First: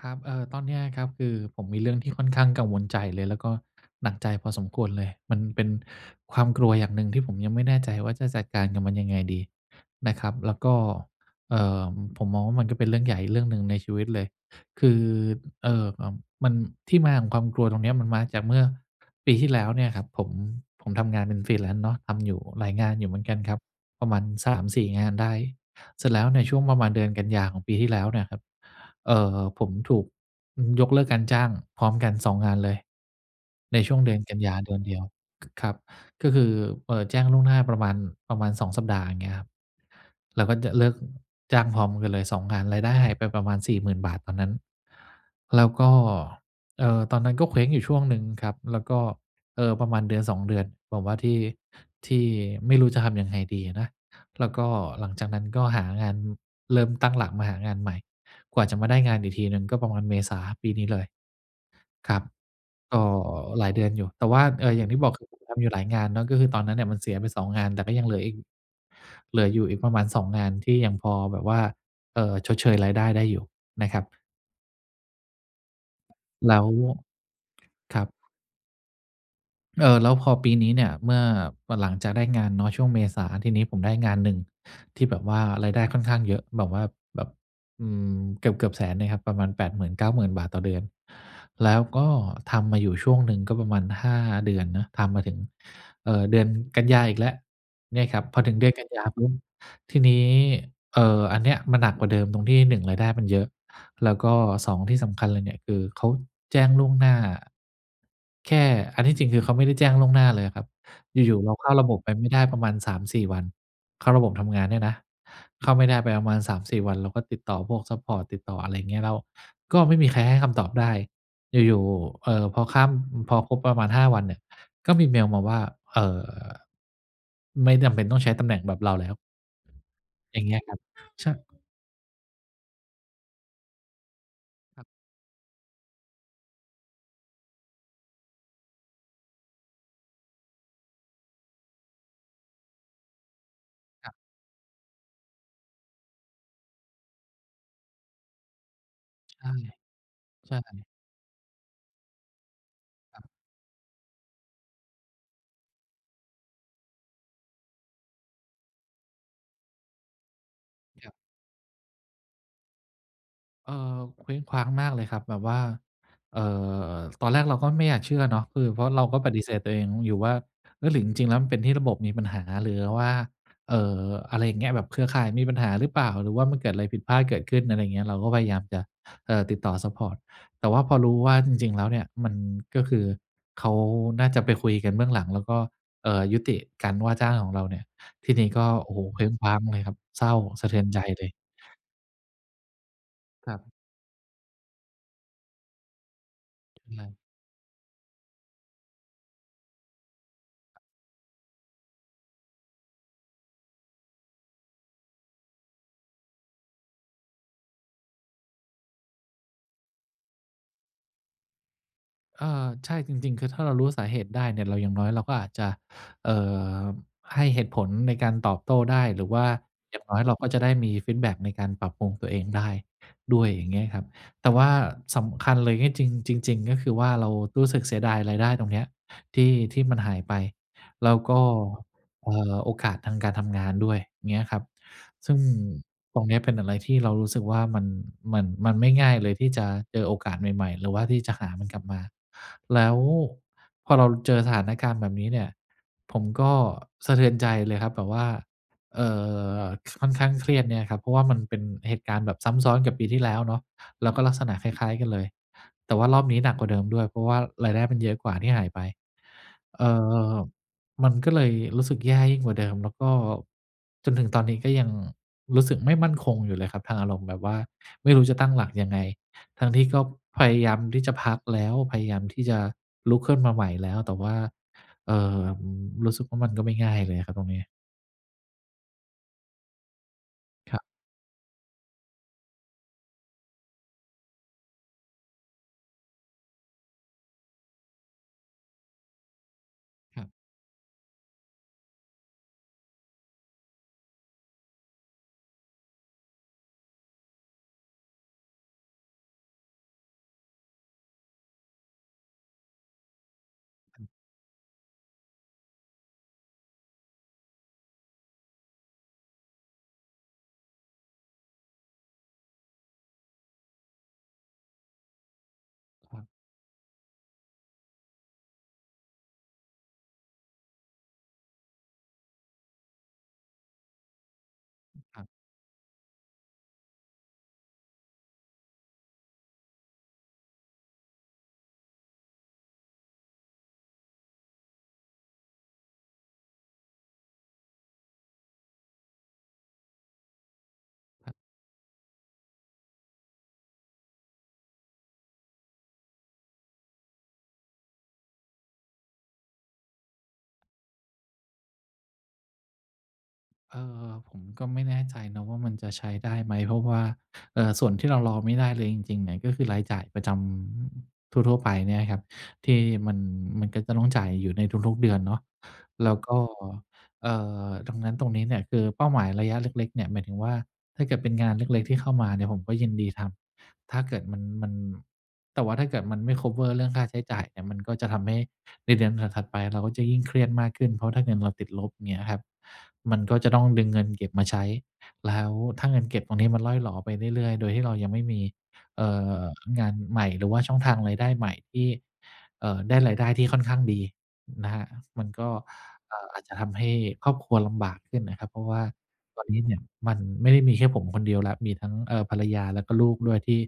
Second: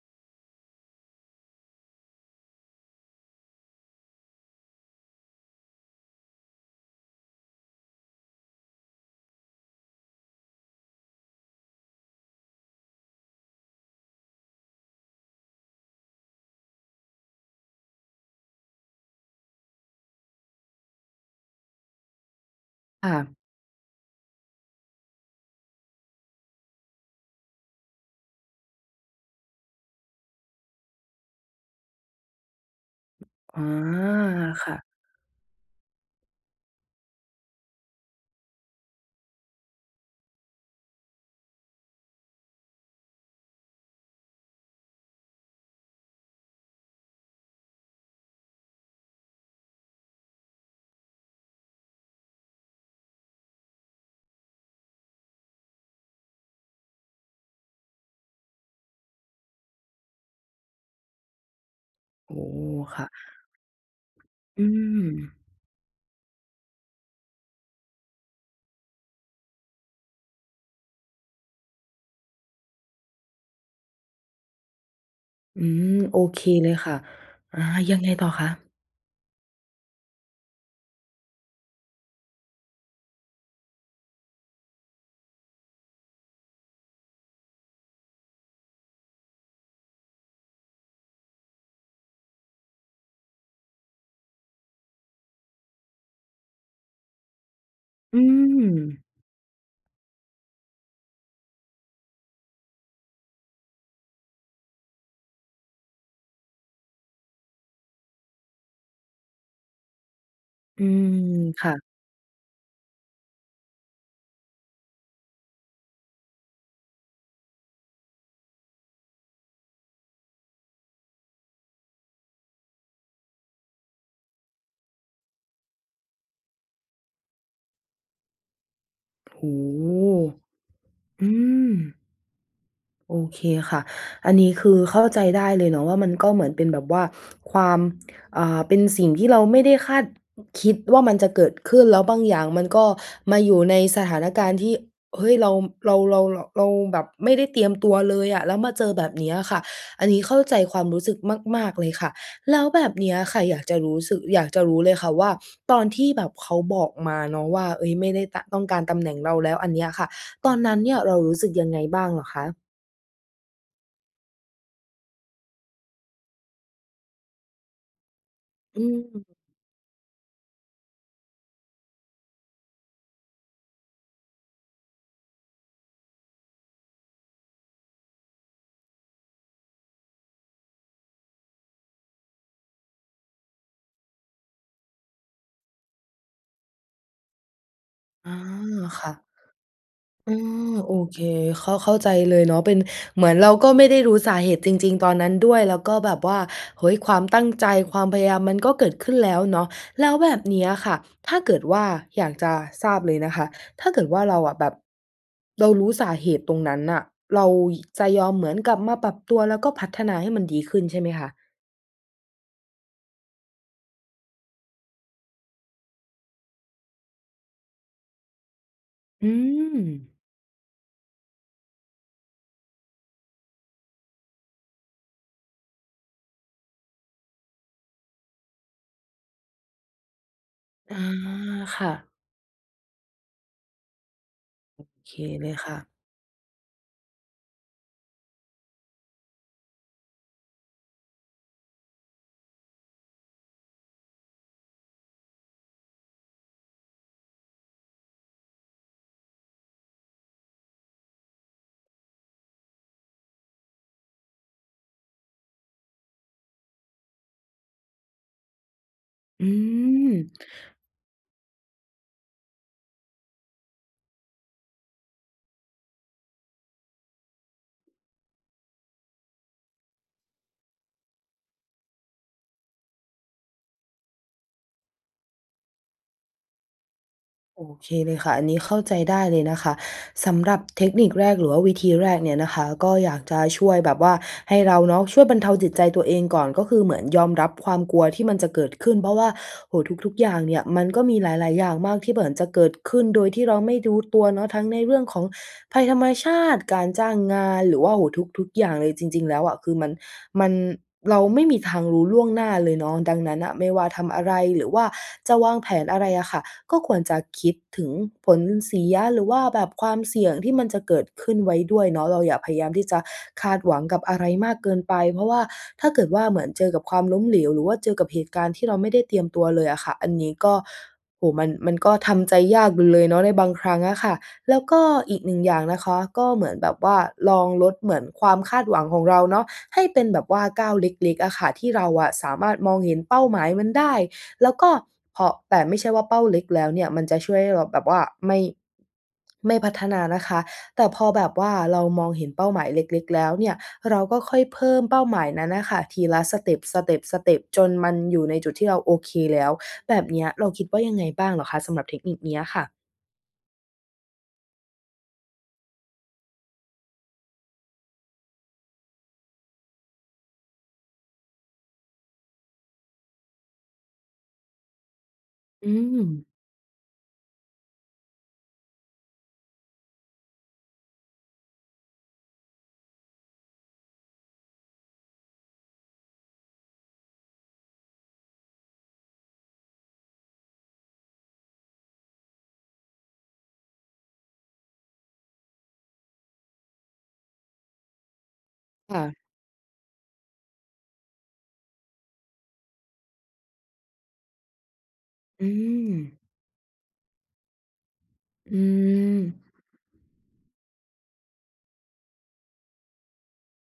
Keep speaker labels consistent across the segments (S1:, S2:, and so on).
S1: ครับ เอ่อ ตอนเนี้ยครับ คือผมมีเรื่องที่ค่อนข้างกังวลใจเลย แล้วก็หนักใจพอสมควรเลย มันเป็นความกลัวอย่างหนึ่งที่ผมยังไม่แน่ใจว่า จะจัดการกับมันยังไงดีนะครับ แล้วก็ เอ่อ ผมมองว่า มันก็เป็นเรื่องใหญ่เรื่องหนึ่งในชีวิตเลย คือ เอ่อ อ่า มัน ที่มาของความกลัวตรงเนี้ย มันมาจากเมื่อปีที่แล้วเนี่ยครับ ผม ผมทำงานเป็น Freelance เนาะ ทำอยู่หลายงานอย
S2: ค
S1: ู่
S2: ่
S1: เหมือนก
S2: ะ
S1: ันครับ ประมาณ 3-4 งานได้ เสร็จแล้วในช่วงประมาณเดือนกันยาของปีที่แล้วเนี่ยครับ เอ่อ ผมถูก อืม ยกเลิกการจ้างพร้อมกัน 2 งานเลย
S2: อ๋อ
S1: ในช่วงเดือนกันยา
S2: ค
S1: เด
S2: ่
S1: ือน
S2: ะ
S1: เดียว ค ครับ ก็คือ เอ่อ แจ้งล่วงหน้าประมาณ ประมาณ 2 สัปดาห์เงี้ยครับ แล้วก็จะ เลิกจ้างพร้อมกันเลย 2 งาน รายได้หายไปประมาณ 40,000 บาทตอนนั้น แล้วก็ เออ ตอนนั้นก็เคว้งอยู่ช่วงหนึ่งครับ แล้วก็ เออ ประมาณเดือน 2 เดือน แบบว่าที่ ที่ไม่รู้จะทำยังไงดีอะนะ แล้วก็หลังจากนั้นก็หางาน เริ่มตั้งหลักมาหางานใหม่ กว่าจะมาได้งานอีกทีหนึ่งก็ประมาณเมษาปีนี้เลย ครับ
S2: โอ้โฮ
S1: ก
S2: ค
S1: ็
S2: ่ะ
S1: หลายเดือนอยู่ แต่ว่า
S2: อื
S1: เอ่อ อย่างที่บอก คือ
S2: ม
S1: ผมทำอยู่หลายงานเนาะ ก็คือตอนนั้นเนี่ยมันเสียไป 2 งาน แต่ก็ยังเหลืออีก เหลืออยู่อีกประมาณ 2 งานที่ยังพอแบบว่า เออ ชดเชยรายได้ได้อยู่นะครับ
S2: อืม โอเค
S1: แล้
S2: เ
S1: ว
S2: ลยค่ะ อา ยั
S1: ค
S2: ง
S1: รั
S2: ไง
S1: บ
S2: ต่อคะ?
S1: เออ แล้วพอปีนี้เนี่ย เมื่อ เมื่อหลังจากได้งานเนาะช่วงเมษา ทีนี้ผมได้งานหนึ่งที่แบบว่ารายได้ค่อนข้างเยอะ แบบว่าแบบ อืม เกือบ ๆ 100,000 เนี่ยครับ ประมาณ ฿80,000-90,000 ต่อเดือน แล้วก็ทำมาอยู่ช่วงหนึ่ง ก็ประมาณ 5 เดือนเนาะ ทำมาถึง เอ่อ เดือนกันยาอีกแล้ว เนี่ย
S2: อ
S1: ค
S2: ื
S1: รับ พอถึงเดือนกันย
S2: ม
S1: าปุ๊บ ทีนี้ เอ่อ อันเนี้ยมันหนักกว่าเดิมตรงที่ 1 รายได้มันเยอะ แล้วก็ 2 ที่สำคัญเลยเนี่ย คือเขาแจ้งล่วงหน้า แค่ อันที่จริงคือเขาไม่ได้แจ้งล่วงหน้าเลยอะครับ
S2: อืม
S1: อยู่ ๆ เรา
S2: ค
S1: เข้
S2: ่
S1: า
S2: ะ
S1: ระบบไปไม่ได้ประมาณ 3-4 วัน เข้าระบบทำงานเนี่ยนะ เข้าไม่ได้ไปประมาณ 3-4 วัน เราก็ติดต่อพวกซัปพอร์ต ติดต่ออะไรอย่างเงี้ย แล้วก็ไม่มีใครให้คำตอบได้ อยู่ ๆ เอ่อ พอข้าม พอครบประมาณ 5 วันเนี่ย ก็มีเมลมาว่า เอ่อ ไม่จำเป็นต้องใช้ตำแหน่งแบบเราแล้ว
S2: โอ้โฮ
S1: อย่างเงี้ยครับ
S2: อ
S1: ช
S2: ื
S1: ะ
S2: ม โอเคค่ะ อันนี้คื
S1: ค
S2: อ
S1: รับ
S2: เข้าใจได้เลยเนาะ ว่ามันก็เหมือนเป็นแบบว่าความ อ่า เป็นสิ่งที่เราไม่ได้คาด คิดว่ามันจะเกิดขึ้น แล้วบางอย่างมันก็มาอยู่ในส
S1: ค
S2: ถ
S1: รับ
S2: านการณ์ที่ เฮ้ย เรา เรา เรา เรา เราแบบไม่ได้เตรียมตัวเลยอะ แล้วมาเจอแบบนี้อ
S1: ใช
S2: ะ
S1: ่
S2: ค่ะ อันนี้เข้า
S1: ใช
S2: ใจควา
S1: ่
S2: มรู้สึกมาก ๆ เลยค่ะ แล้วแบบเนี้ย
S1: ครับ
S2: ค่ะ อยากจะรู้สึก อยากจะรู้เลยค่ะว่า ตอนที่แบบเขาบอกมาเนาะว่า เฮ้ย ไม่ได้ตะ ต้องการตำแหน่งเราแล้ว อันเนี้ยค่ะ ตอนนั้นเนี่ย
S1: คร
S2: เ
S1: ับ
S2: รารู้สึกยังไงบ้างเหรอคะ?
S1: เออ เคว้งคว้างมากเลยครับ แบบว่า เอ่อ ตอนแรกเราก็ไม่อยากเชื่อเนาะ คือ
S2: อ
S1: เพ
S2: ื
S1: ราะเราก็
S2: ม
S1: ปฏิเสธตัวเองอยู่ว่า เออ หรือจริง ๆ แล้วมันเป็นที่ระบบมีปัญหา หรือว่า เอ่อ อะไรอย่างเงี้ย แบบเครือข่ายมีปัญหาหรือเปล่า? หรือว่ามันเกิดอะไรผิดพลาดเกิดขึ้น อะไรอย่างเงี้ย เราก็พยายามจะ เออ ติดต่อซัปพอร์ต แต่ว่าพอรู้ว่าจริง ๆ แล้วเนี่ย มันก็คือ เขาน่าจะไปคุยกันเบื้องหลัง แล้วก็ เอ่อ ยุติการว่าจ้างของเราเนี่ย
S2: อ
S1: ที
S2: า
S1: ่นี้ก็ โอ้โ
S2: ค
S1: ฮ
S2: ่ะ
S1: เคว้งคว้างเลยครับ เศร้
S2: อ
S1: า
S2: ื
S1: สะ
S2: อ
S1: เทือน
S2: โอ
S1: ใจ
S2: เค
S1: เลย
S2: เข้า เข้าใจเลยเนาะ เป็นเหมือนเร
S1: ค
S2: า
S1: ร
S2: ก็
S1: ับ
S2: ไม่ได้รู้สาเหตุจริง ๆ ตอนนั้นด้วย แล้วก็แบบว่า เฮ
S1: อ
S2: ้ย
S1: ะฮ
S2: คว
S1: ะ
S2: ามตั้งใจ ความพยายามมันก็เกิดขึ้นแล้วเนาะ แล้วแบบเนี้ยค่ะ ถ้าเกิดว่า อยากจะทราบเลยนะคะ ถ้าเกิดว่าเราอะแบบ เรารู้สาเหตุตรงนั้นน่ะ เราหยิ จะยอมเหมือนกลับมาปรับตัว แล้วก็พัฒนาให้มันดีขึ้นใช่ไหมคะ?
S1: เอ่อ ใช่ จริง ๆ คือถ้าเรารู้สาเหตุได้เนี่ย เรา อย่างน้อยเราก็อาจจะ เอ่อ ให้เหตุผลในการตอบโต้ได้ หร
S2: อ
S1: ื
S2: ื
S1: อว่าอย่าง
S2: ม
S1: น้อยเราก็จะได้มีฟีดแบ็กในการปรับปรุงตัวเองได้ด้วย อย่างเงี้ยครับ แต่ว่าสำคัญเลย ที่จริง จริง ๆ ก็คือว่า เรารู้สึกเสียดายรายได้ตรงเนี้ยที่ ที่มันหายไป
S2: อา
S1: แล้วก็
S2: ค่ะ
S1: เอ่อ โอกาสทางการทำงานด้วย เงี้ยครับ
S2: โอเค
S1: ซึ่ง
S2: เลยค่ะ
S1: ตรงเนี้ยเป็นอะไรที่เรารู้สึกว่ามัน มัน มันไม่ง่ายเลยที่จะเจอโอกาสใหม่ ๆ หรือว่าที่จะหามันกลับมา แล้วพอเราเจอสถานการณ์แบบนี้เนี่ย ผมก็สะเทือนใจเลยครับแบบว่า เอ่อ ค่อนข้างเครียดเนี่ยครับ เพราะว่ามันเป็นเหตุการณ์แบบซ้ำซ้อนกับปีที่แล้วเนาะ แล้วก็ลักษณะคล้าย ๆ กันเลย แต่ว่ารอบนี้หนักกว่าเดิมด้วย เพราะว่ารายได้มันเยอะกว่า ที่หายไป
S2: อื
S1: เอ่อ
S2: ม
S1: มันก็เลยรู้สึกแย่ยิ่งกว่าเดิม แล้วก็ จนถึงตอนนี้ก็ยังรู้สึกไม่มั่นคงอยู่เลยครับทางอารมณ์ แบบว่าไม่รู้จะตั้งหลักยังไง? ทั้งที่ก็พยายามที่จะพักแล้ว พยายามที่จะลุกขึ้นมาใหม่แล้ว แต่ว่า เอ่อ อืม รู้สึกว่ามันก็ไม่ง่ายเลยอะครับตรงนี
S2: โ
S1: ้
S2: อเคเลยค่ะ อันนี้เข้าใจได้เลยนะคะ สำหรับ
S1: คร
S2: เ
S1: ับ
S2: ทคนิคแรกหรือว่าวิธีแรกเนี่ยนะคะ ก็อยากจะช่วยแบบว่า ให้เราเนาะช่วยบรรเทาจิตใจตัวเองก่อน ก็คือเหมือนยอมรับความกลัวที่มันจะเกิดขึ้น เพราะว่า โอ้โฮ ทุก
S1: ค
S2: ๆ
S1: ร
S2: อ
S1: ั
S2: ย
S1: บ
S2: ่างเนี่ยมันก็มีหลาย ๆ อย่างมาก ที่เหมือนจะเกิดขึ้นโดยที่เราไม่รู้ ตัวเนาะ ทั้งในเรื่องของภัยธรรมชาติ การจ้างงาน หรือว่า โอ้โฮ ทุก ๆ อย่างเลย จริง ๆ แล้วอะ คือมัน มัน เราไม่มีทางรู้ล่วงหน้าเลยเนาะ ดังนั้นน่ะไม่ว่าทำอะไรหรือว่าจะวางแผนอะไรอะค่ะ ก็ควรจะคิดถึงผลเสีย หรือว่าแบบความเสี่ยงที่มันจะเกิดขึ้นไว้ด้วยเนาะ เราอย่าพยายามที่จะคาดหวังกับอะไรมากเกินไป เพราะว่าถ้าเกิด
S1: ค
S2: ว
S1: ร
S2: ่
S1: ั
S2: า
S1: บ
S2: เหมือนเจอกับความล้มเหลว หรือว่าเจอกับเหตุการณ์ที่เราไม่ได้เตรียมตัวเลยอะค่ะ อันนี้ก็ โอ้โฮ มัน มันก็ทำใจยากอยู่เลยเนาะในบางครั้งอะค่ะ แล้วก็อี
S1: คร
S2: ก
S1: ับ
S2: 1 อย่างนะคะ ก็เหมือนแบบว่าลองลดเหมือนความคาดหวังของเราเนาะ ให้เป็นแบบว่าก้าวเล็ก ๆ อะค่ะ ที่เราอะสามารถมองเห็นเป้าหมายมันได้ แล้วก็เผาะ แต่ไม่ใช่ว่าเป้าเล็กแล้วเนี่ย มันจะช่วยให้เราแบบว่าไม่ ไม่พัฒนานะคะ แต่พอแบ
S1: คร
S2: บ
S1: ับ
S2: ว่าเรามองเห็นเป้าหมายเล็ก ๆ แล้วเนี่ย เราก็ค่อยเพิ่มเป้าหมายนั้นน่ะค่ะ ทีละสเต็ป สเต็ป สเต็ป จนมันอยู่ในจุดที่เราโอเคแล้ว แบบเนี้ยเราคิดว่ายังไงบ้างเหรอคะสำหรับเทคนิคเนี้ยค่ะ?
S1: เออ ผมก็ไม่แน่ใจนะว่า มันจะใช้ได้ไหม? เพราะว่า เอ่อ ส่วนที่เรารอไม่ได้เลยจริง ๆ เนี่ย ก็คือรายจ่ายประจำทั่ว ๆ ไปเนี่ยครับ ที่มัน มันก็จะต้องจ่ายอยู่ในทุก ๆ เดือนเนาะ
S2: อื
S1: แล้ว
S2: ม
S1: ก็ เอ่อ ตรงนั้นตรงนี้เนี่ย คือเป้าหมายระยะเล็ก ๆ เนี่ย หมายถึงว่า ถ้าเกิดเป็นงานเล็ก ๆ ที่เข้ามาเนี่ย ผมก็ยินดีทำ ถ้าเกิดมัน มัน แต่ว่าถ้าเกิดมันไม่ คัฟเวอร์ เรื่องค่าใช้จ่ายเนี่ย มันก็จะทำให้ในเดือนถัด ๆ ไป เราก็จะยิ่งเครียดมากขึ้น เพราะถ้าเงินเราติดลบ เงี้ยครับ มันก็จะต้องดึงเงินเก็บมาใช้ แล้วถ้าเงินเก็บตรงนี้มันร่อยหรอไปเรื่อย ๆ โดยที่เรายังไม่มี
S2: ค่
S1: เอ่
S2: ะ
S1: อ งานใหม่ หรือว่าช่องทางรายได้ใหม่ที่ เอ่อ ได้รายได้ที่ค่อนข้างดีนะครับ มัน
S2: อ
S1: ก
S2: ื
S1: ็ เอ
S2: ม
S1: ่อ อาจจะทำให้ครอบครัวลำบากขึ้นนะครับ
S2: อ
S1: เพ
S2: ื
S1: ราะว่า
S2: ม
S1: ตอนนี้เนี่ยมันไม่ได้มีแค่ผมคนเดียวแล้ว มีทั้ง เอ่อ ภรรยาแล้วก็ลูกด้วยที่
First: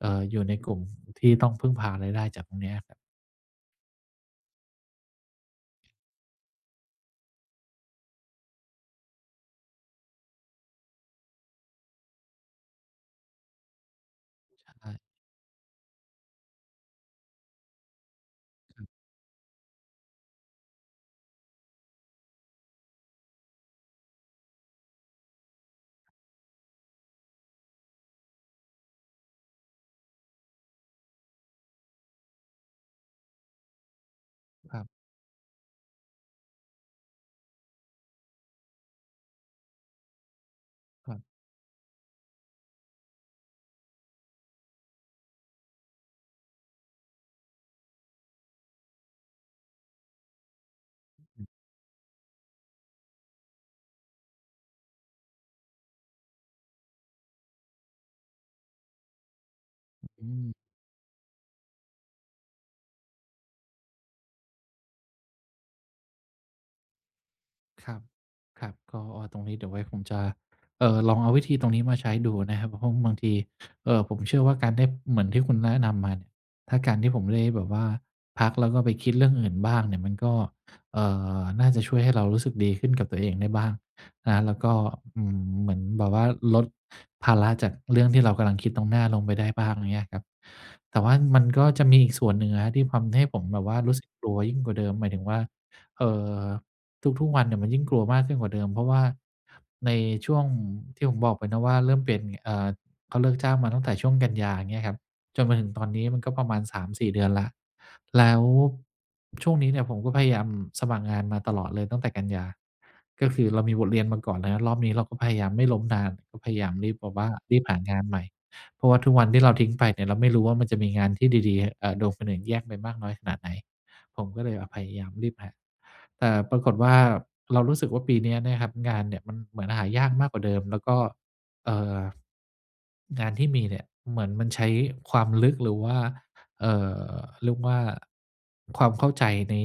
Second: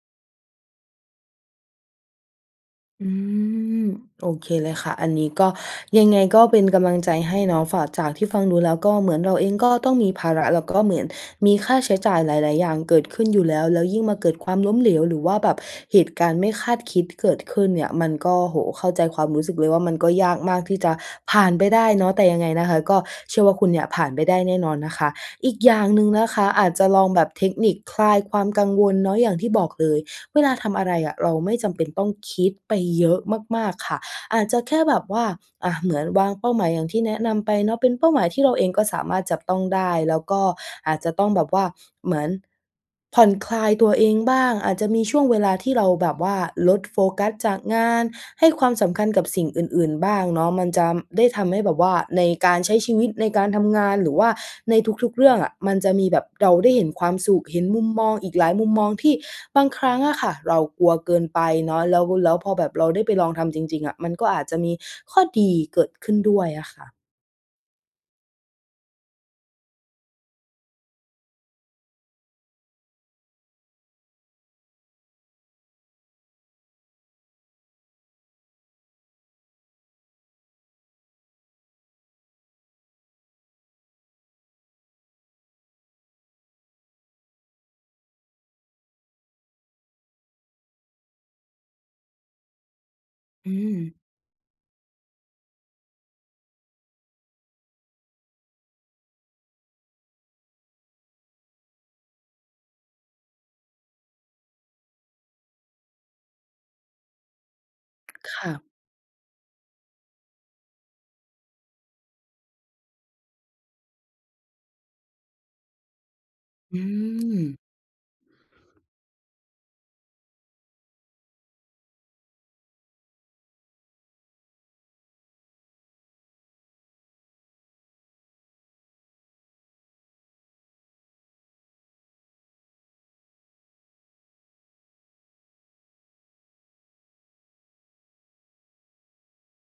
S1: เอ่อ อยู่ในกลุ่มที่ต้องพึ่งพารายได้จากตรงเนี้ย
S2: อืม โอเคเลยค่ะ อันนี้ก็ ยังไงก็เป็นกำลังใจให้เนาะ ฝาก จากที่ฟังดูแล้ว ก็เหมือน เราเองก็ต้องมีภาระ แล้วก็เหมือน มีค่าใช้จ่ายหลาย ๆ อย่างเกิดขึ้นอยู่แล้ว แล้วยิ่งมาเกิดความล้ม
S1: ใ
S2: เ
S1: ช
S2: หล
S1: ่
S2: ว หรือว่าแบบเหตุการณ์ไม่คาดคิดเกิดขึ้นเนี่ย มันก็ โอ้โฮ เ
S1: ค
S2: ข
S1: ร
S2: ้
S1: ับ
S2: าใจความรู้สึกเลยว่า มันก็ยากมากที่จะผ่านไปได้เนาะ แต่ยังไงนะคะ ก็เชื่อว่าคุณเนี่ยผ่านไปได้แน่นอนนะคะ อีกอย่างหนึ่งนะคะ อาจจะลองแบบเทคนิคคลายความกังวลเนาะ อย่างที่บอกเลย เวลาทำอะไรอะ เราไม่จำเป็นต้องคิดไปเยอะมาก ๆ ค่ะ อาจจะแค
S1: คร
S2: ่
S1: ับ
S2: แบบว่า อะ เหมือนวางเป้าหมายอย่างที่แนะนำไปเนาะ เป็นเป้าหมายที่เราเองก็สามารถจับต้องได้ แล้วก็อาจจ
S1: ค
S2: ะ
S1: รั
S2: ต
S1: บ
S2: ้องแบบว่า เหมือน ผ่อนคลายตัวเองบ้าง อาจจะมีช่วงเวลาที่เราแบบว่าลดโฟกัสจากงาน ให้ความสำคัญกับสิ่งอื่น ๆ บ้างเนาะ มันจะ ได้ทำให้แบบว่า ในการใช้ชีวิต ในการทำงาน หรือว่าในทุก ๆ เรื่องอะ มันจะมีแบบ เราได้เห็นความสุข เห็นมุมมองอีกหลายมุมมอง ที่บางครั้งอะ
S1: อ
S2: ค
S1: ื
S2: ่ะ
S1: ม
S2: เรากลัวเกินไปเนาะ แล้ว แล้วพอแบบเราได้ไปลองทำจริง ๆ อะ มันก็อาจจะมีข้อดีเกิดขึ้นด้วยอะค่ะ
S1: ครับ ครับ ก็ อ้อ ตรงนี้เดี๋ยวไว้ผมจะ เอ่อ ลองเอาวิธีตรงนี้มาใช้ดูนะครับ เพราะว่าบางที เอ่อ ผมเชื่อว่าการได้ เหมือนที่คุณแนะนำมาเนี่ย ถ้าการที่ผมได้แบบว่าพัก แล้วก็ไปคิดเรื่องอื่นบ้างเนี่ย มันก็ เอ่อ น่าจะช่วยให้เรารู้สึกดีขึ้นกับตัวเองได้บ้าง นะครับ แล้วก็ อืม เหมือนแบบว่า ลดภาระจากเรื่องที่เรากำลังคิดตรงหน้าลงไปได้บ้าง เงี้ยครับ แต่ว่ามันก็จะมีอีกส่วนหนึ่งอะครับ ที่ทำให้ผม
S2: อื
S1: แบบว่า
S2: ม
S1: รู้สึกกลัวยิ่งกว่าเดิม หมายถึงว่า เอ่อ ทุก ๆ วันเนี่ย มันยิ่งกลัวมากขึ้นกว่าเดิม เพราะว่า ในช่วงที่ผมบอกไปเนาะว่า เริ่มเปลี่ยน เอ่อ เขาเลิกจ้างมาตั้งแต่ช่วงกันยา อย่างเงี้ยครับ จนมาถึงตอนนี้มันก็ประมาณ 3-4 เดือนแล้ว แล
S2: ค
S1: ้ว
S2: ่ะ
S1: ช่วงนี้เนี่ย ผมก็พยายามสมัครงานมาตลอดเลย ตั้งแต่กันยา ก็คือเรามีบทเรียนมาก่อนเนาะ รอบนี้เราก็พยายามไม่ล้มนาน ก็พยายาม
S2: อื
S1: รีบแบบว่า รี
S2: ม
S1: บหางานใหม่ เพราะว่าทุกวันที่เราทิ้งไปเนี่ย เราไม่รู้ว่ามันจะมีงานที่ดี ๆ เอ่อ โดนคนอื่นแย่งไปมากน้อยขนาดไหน ผมก็เลยแบบพยายามรีบหา แต่ปรากฏว่า เรารู้สึกว่าปีนี้เนี่ยครับ งานเนี่ยมันเหมือนหายากมากกว่าเดิม แล้วก็ เอ่อ งานที่มีเนี่ย เหมือนมันใช้ความลึก หรือว่า เอ่อ เรียกว่า ความเข้าใจใน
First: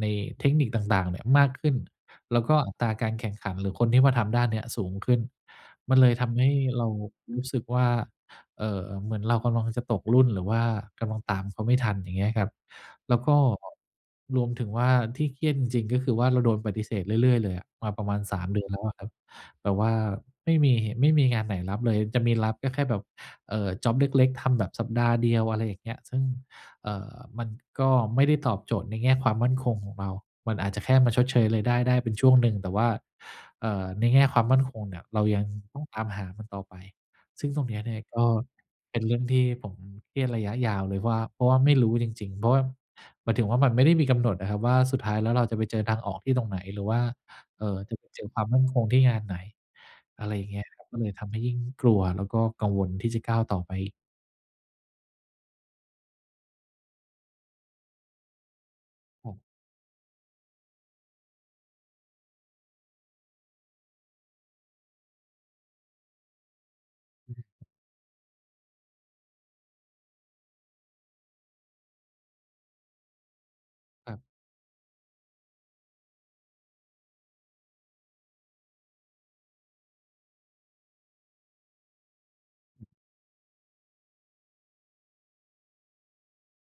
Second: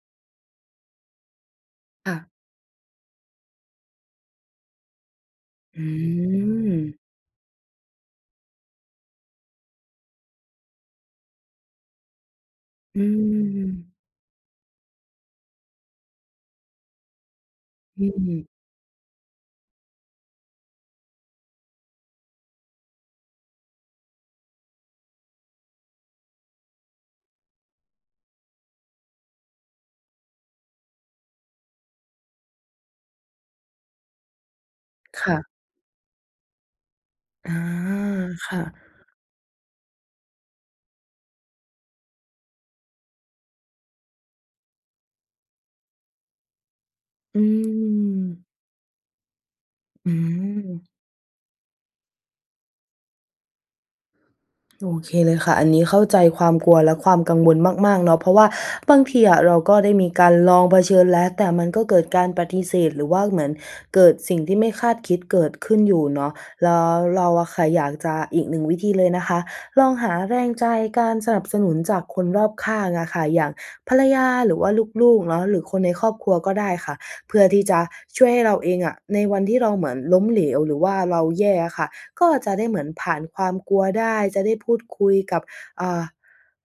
S1: ในเทคนิคต่าง ๆ เนี่ย มากขึ้น
S2: ค่ะ
S1: แล้วก็อัตราการแข่งขัน หรือคนที่มาทำด้านเนี้ยสูงขึ้น
S2: อื
S1: มันเลยทำให้เรา
S2: ม
S1: รู้สึกว่า เอ่อ เหมือนเรากำลังจะตกรุ่น หรือว่ากำลังตามเขาไม่ทัน อย่างเงี้ยครับ
S2: อื
S1: แล้วก็
S2: ม
S1: รวมถึงว่าที่เครียดจริง ๆ ก็คือว่าเราโดนปฏิเสธเรื่อย ๆ เลยอะ มา
S2: อ
S1: ปร
S2: ื
S1: ะมาณ 3
S2: ม
S1: เดือนแล้วอะครับ แบบว่าไม่มีเห ไม่มีงานไหนรับเลย จะมีรับก็แค่แบบ เอ่อ จ็อบเล็ก ๆ ทำแบบสัปดาห์เดียว อะไรอย่างเงี้ย ซึ่ง เอ่อ มันก็ไม่ได้ตอบโจทย์ในแง่ความมั่นคงของเรา มันอาจจะแค่มาชดเชยรายได้ได้เป็นช่วงหนึ่ง แต่ว่า เอ่อ ในแง่ความมั่นคงเนี่ย เร
S2: ค
S1: า
S2: ่
S1: ยัง
S2: ะ
S1: ต้องตามหามันต่อไป ซึ่
S2: อ
S1: ง
S2: า
S1: ตรงนี้เนี่ย ก็
S2: ค่ะ
S1: เป็นเรื่องที่ผมเครียดระยะยาวเลยว่า เพราะว่าไม่รู้จริง ๆ เพราะว่า หมายถึงว่ามันไม่ได้มีกำหนดอะครับว่า สุดท้ายแล้วเราจะไปเจอทางออกที่ตรงไหน? หรือว่า
S2: อื
S1: เอ่อ จะไปเจอค
S2: ม
S1: วามมั่นคงที่งานไหน?
S2: อื
S1: อะไรอย่างเงี้ยครับ
S2: ม
S1: ก็เลยทำให้ยิ่งกลัว แล้วก็กังวลที่จะก้าวต่อไป
S2: โอเคเลยค่ะ อันนี้เข้าใจความกลัวและความกังวลมาก ๆ เนาะ เพราะว่าบางที
S1: คร
S2: อ
S1: ับ
S2: ะเราก็ได้มีการลองเผชิญแล้ว แต่มันก็เกิดการปฏิเสธ หรือว่าเหมือนเกิดสิ่งที่ไม่คาดคิดเกิดขึ้นอยู่เนาะ แล้วเรา
S1: อือฮ
S2: อะค
S1: ึ
S2: ่ะ อยากจะ อีก 1 วิธีเลยนะคะ ลองหาแรงใจ การสนับสนุนจากคนรอบข้างอะค่ะ อย่างภรร
S1: คร
S2: ย
S1: ับ
S2: า หรือว่าลูก ๆ เนาะ หรือคนในครอบครัวก็ได้ค่ะ เพื่อที่จะช่วยให้เราเองอะ ในวันที่เราเหมือนล้มเหลว หรือว่าเราแย่อะค่ะ ก็จะได้เหมือนผ่านความกลัวได้ จะได้พูดคุยกับ อ่า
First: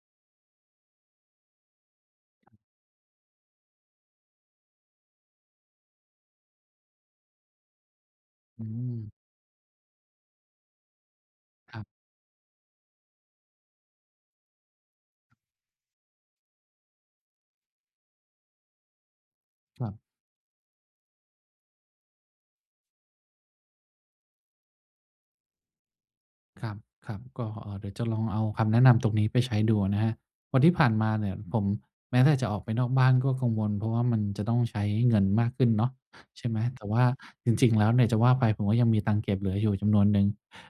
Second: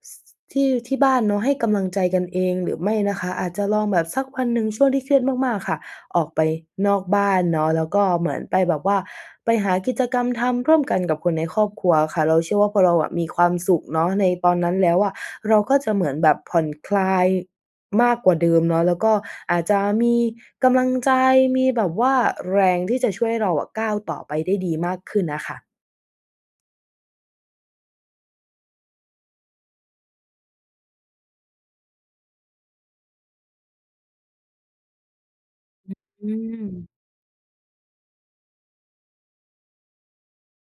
S2: ส ที่ ที่บ้านเนาะ ให้กำลังใจกันเอง หรือไม่นะคะอาจจะลองแบบ สักวันหนึ่ง ช่วงที่เครียดมาก ๆ ค่ะ ออกไปนอกบ้านเนาะ แล้วก็เหมือนไป
S1: อื
S2: แบบว่า
S1: ม
S2: ไปหากิจกรรมทำร่วมกันกับคนในครอบ
S1: คร
S2: ค
S1: ับ
S2: รัวค่ะ เราเชื่อว่า พอเราอะมีความสุขเนาะในตอนนั้นแล้วอะ เราก็จะเหมือนแบบผ่อนคลายมากกว่าเดิมเนาะ แล้วก็อาจจะ
S1: ครับ
S2: มีกำลังใจ มีแบบว่าแรงที่จะช่วยให้เราอะ ก้าวต่อไปได้ดีมากขึ้นน่ะค่ะ
S1: ครับ ๆ ก็ เอ่อ เดี๋ยวจะลองเอาคำแนะนำตรงนี้ไปใช้ดูอะนะครับ เพราะที่ผ่านมาเนี่ยผม แม้แต่จะออกไปนอกบ้านก็กังวล เพราะว่ามันจะต้องใช้เงินมากขึ้นเนา
S2: อ
S1: ะ
S2: ือ อื
S1: ใช่ไหม แต่
S2: ม
S1: ว่าจริง ๆ แล้วเนี่ย จะว่าไปผมก็ยังมีตังค์เก็บเหลืออยู่จำนวนหนึ่ง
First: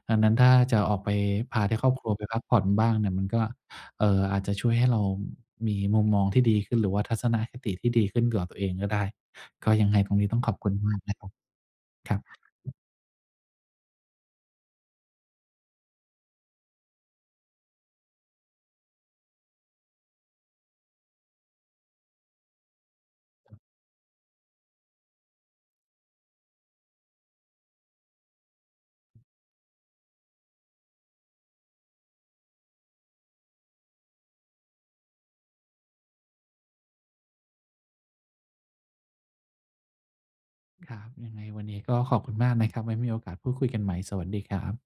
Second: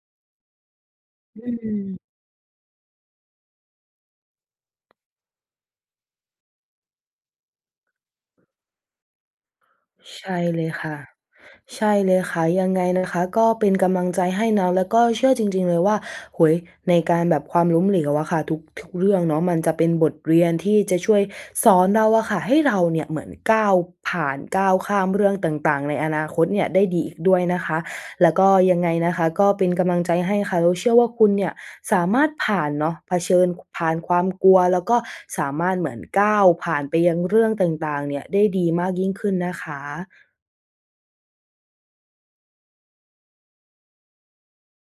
S1: ดังนั้นถ้าจะออกไป
S2: อื
S1: พาได้ครอบ
S2: ม
S1: ครัวไปพักผ่อนบ้างเนี่ย มันก็ เอ่อ อาจจะช่วยให้เรามีมุมมองที่ดีขึ้น หรือว่าทัศนคติที่ดีขึ้นเกี่ยวกับตัวเองก็ได้ ก็ยังไงตรง
S2: ใช
S1: นี้ต้
S2: ่
S1: องขอบ
S2: เล
S1: คุ
S2: ย
S1: ณ
S2: ค
S1: ม
S2: ่ะ
S1: าก ๆ นะครับ
S2: ใช่เ
S1: ค
S2: ล
S1: รั
S2: ยค่
S1: บ
S2: ะ ยังไงนะคะก็เป็นกำลังใจให้นะ แล้วก็เชื่อจริง ๆ เลยว่า โอ้โฮ ในการแบบ ความล้มเหลวอะค่ะ ทุก ทุกเรื่องเนาะ มันจะเป็นบทเรียนที่จะช่วยสอนเราอะค่ะให้เราเนี่ยเหมือนก้าวผ่าน ก้าวข้ามเรื่องต่าง ๆ ในอนาคตเนี่ยได้ดีอีกด้วยนะคะ แล้วก็ ยังไงนะคะก็เป็นกำลังใจให้ค่ะ เราเชื่อว่า คุณเนี่ยสามารถผ่านเนาะ เผชิญ ผ่านความกลัว แล้วก็สามารถเหมือนก้าวผ่านไปยังเรื่องต่าง ๆ เนี่ย ได้ดีมากยิ่งขึ้นนะคะ
S1: ครับ ยังไงวันนี้ก็ขอบคุณมากนะครับ ไว้มีโอกาสพูดคุยกันใหม่ สวัสดีครับ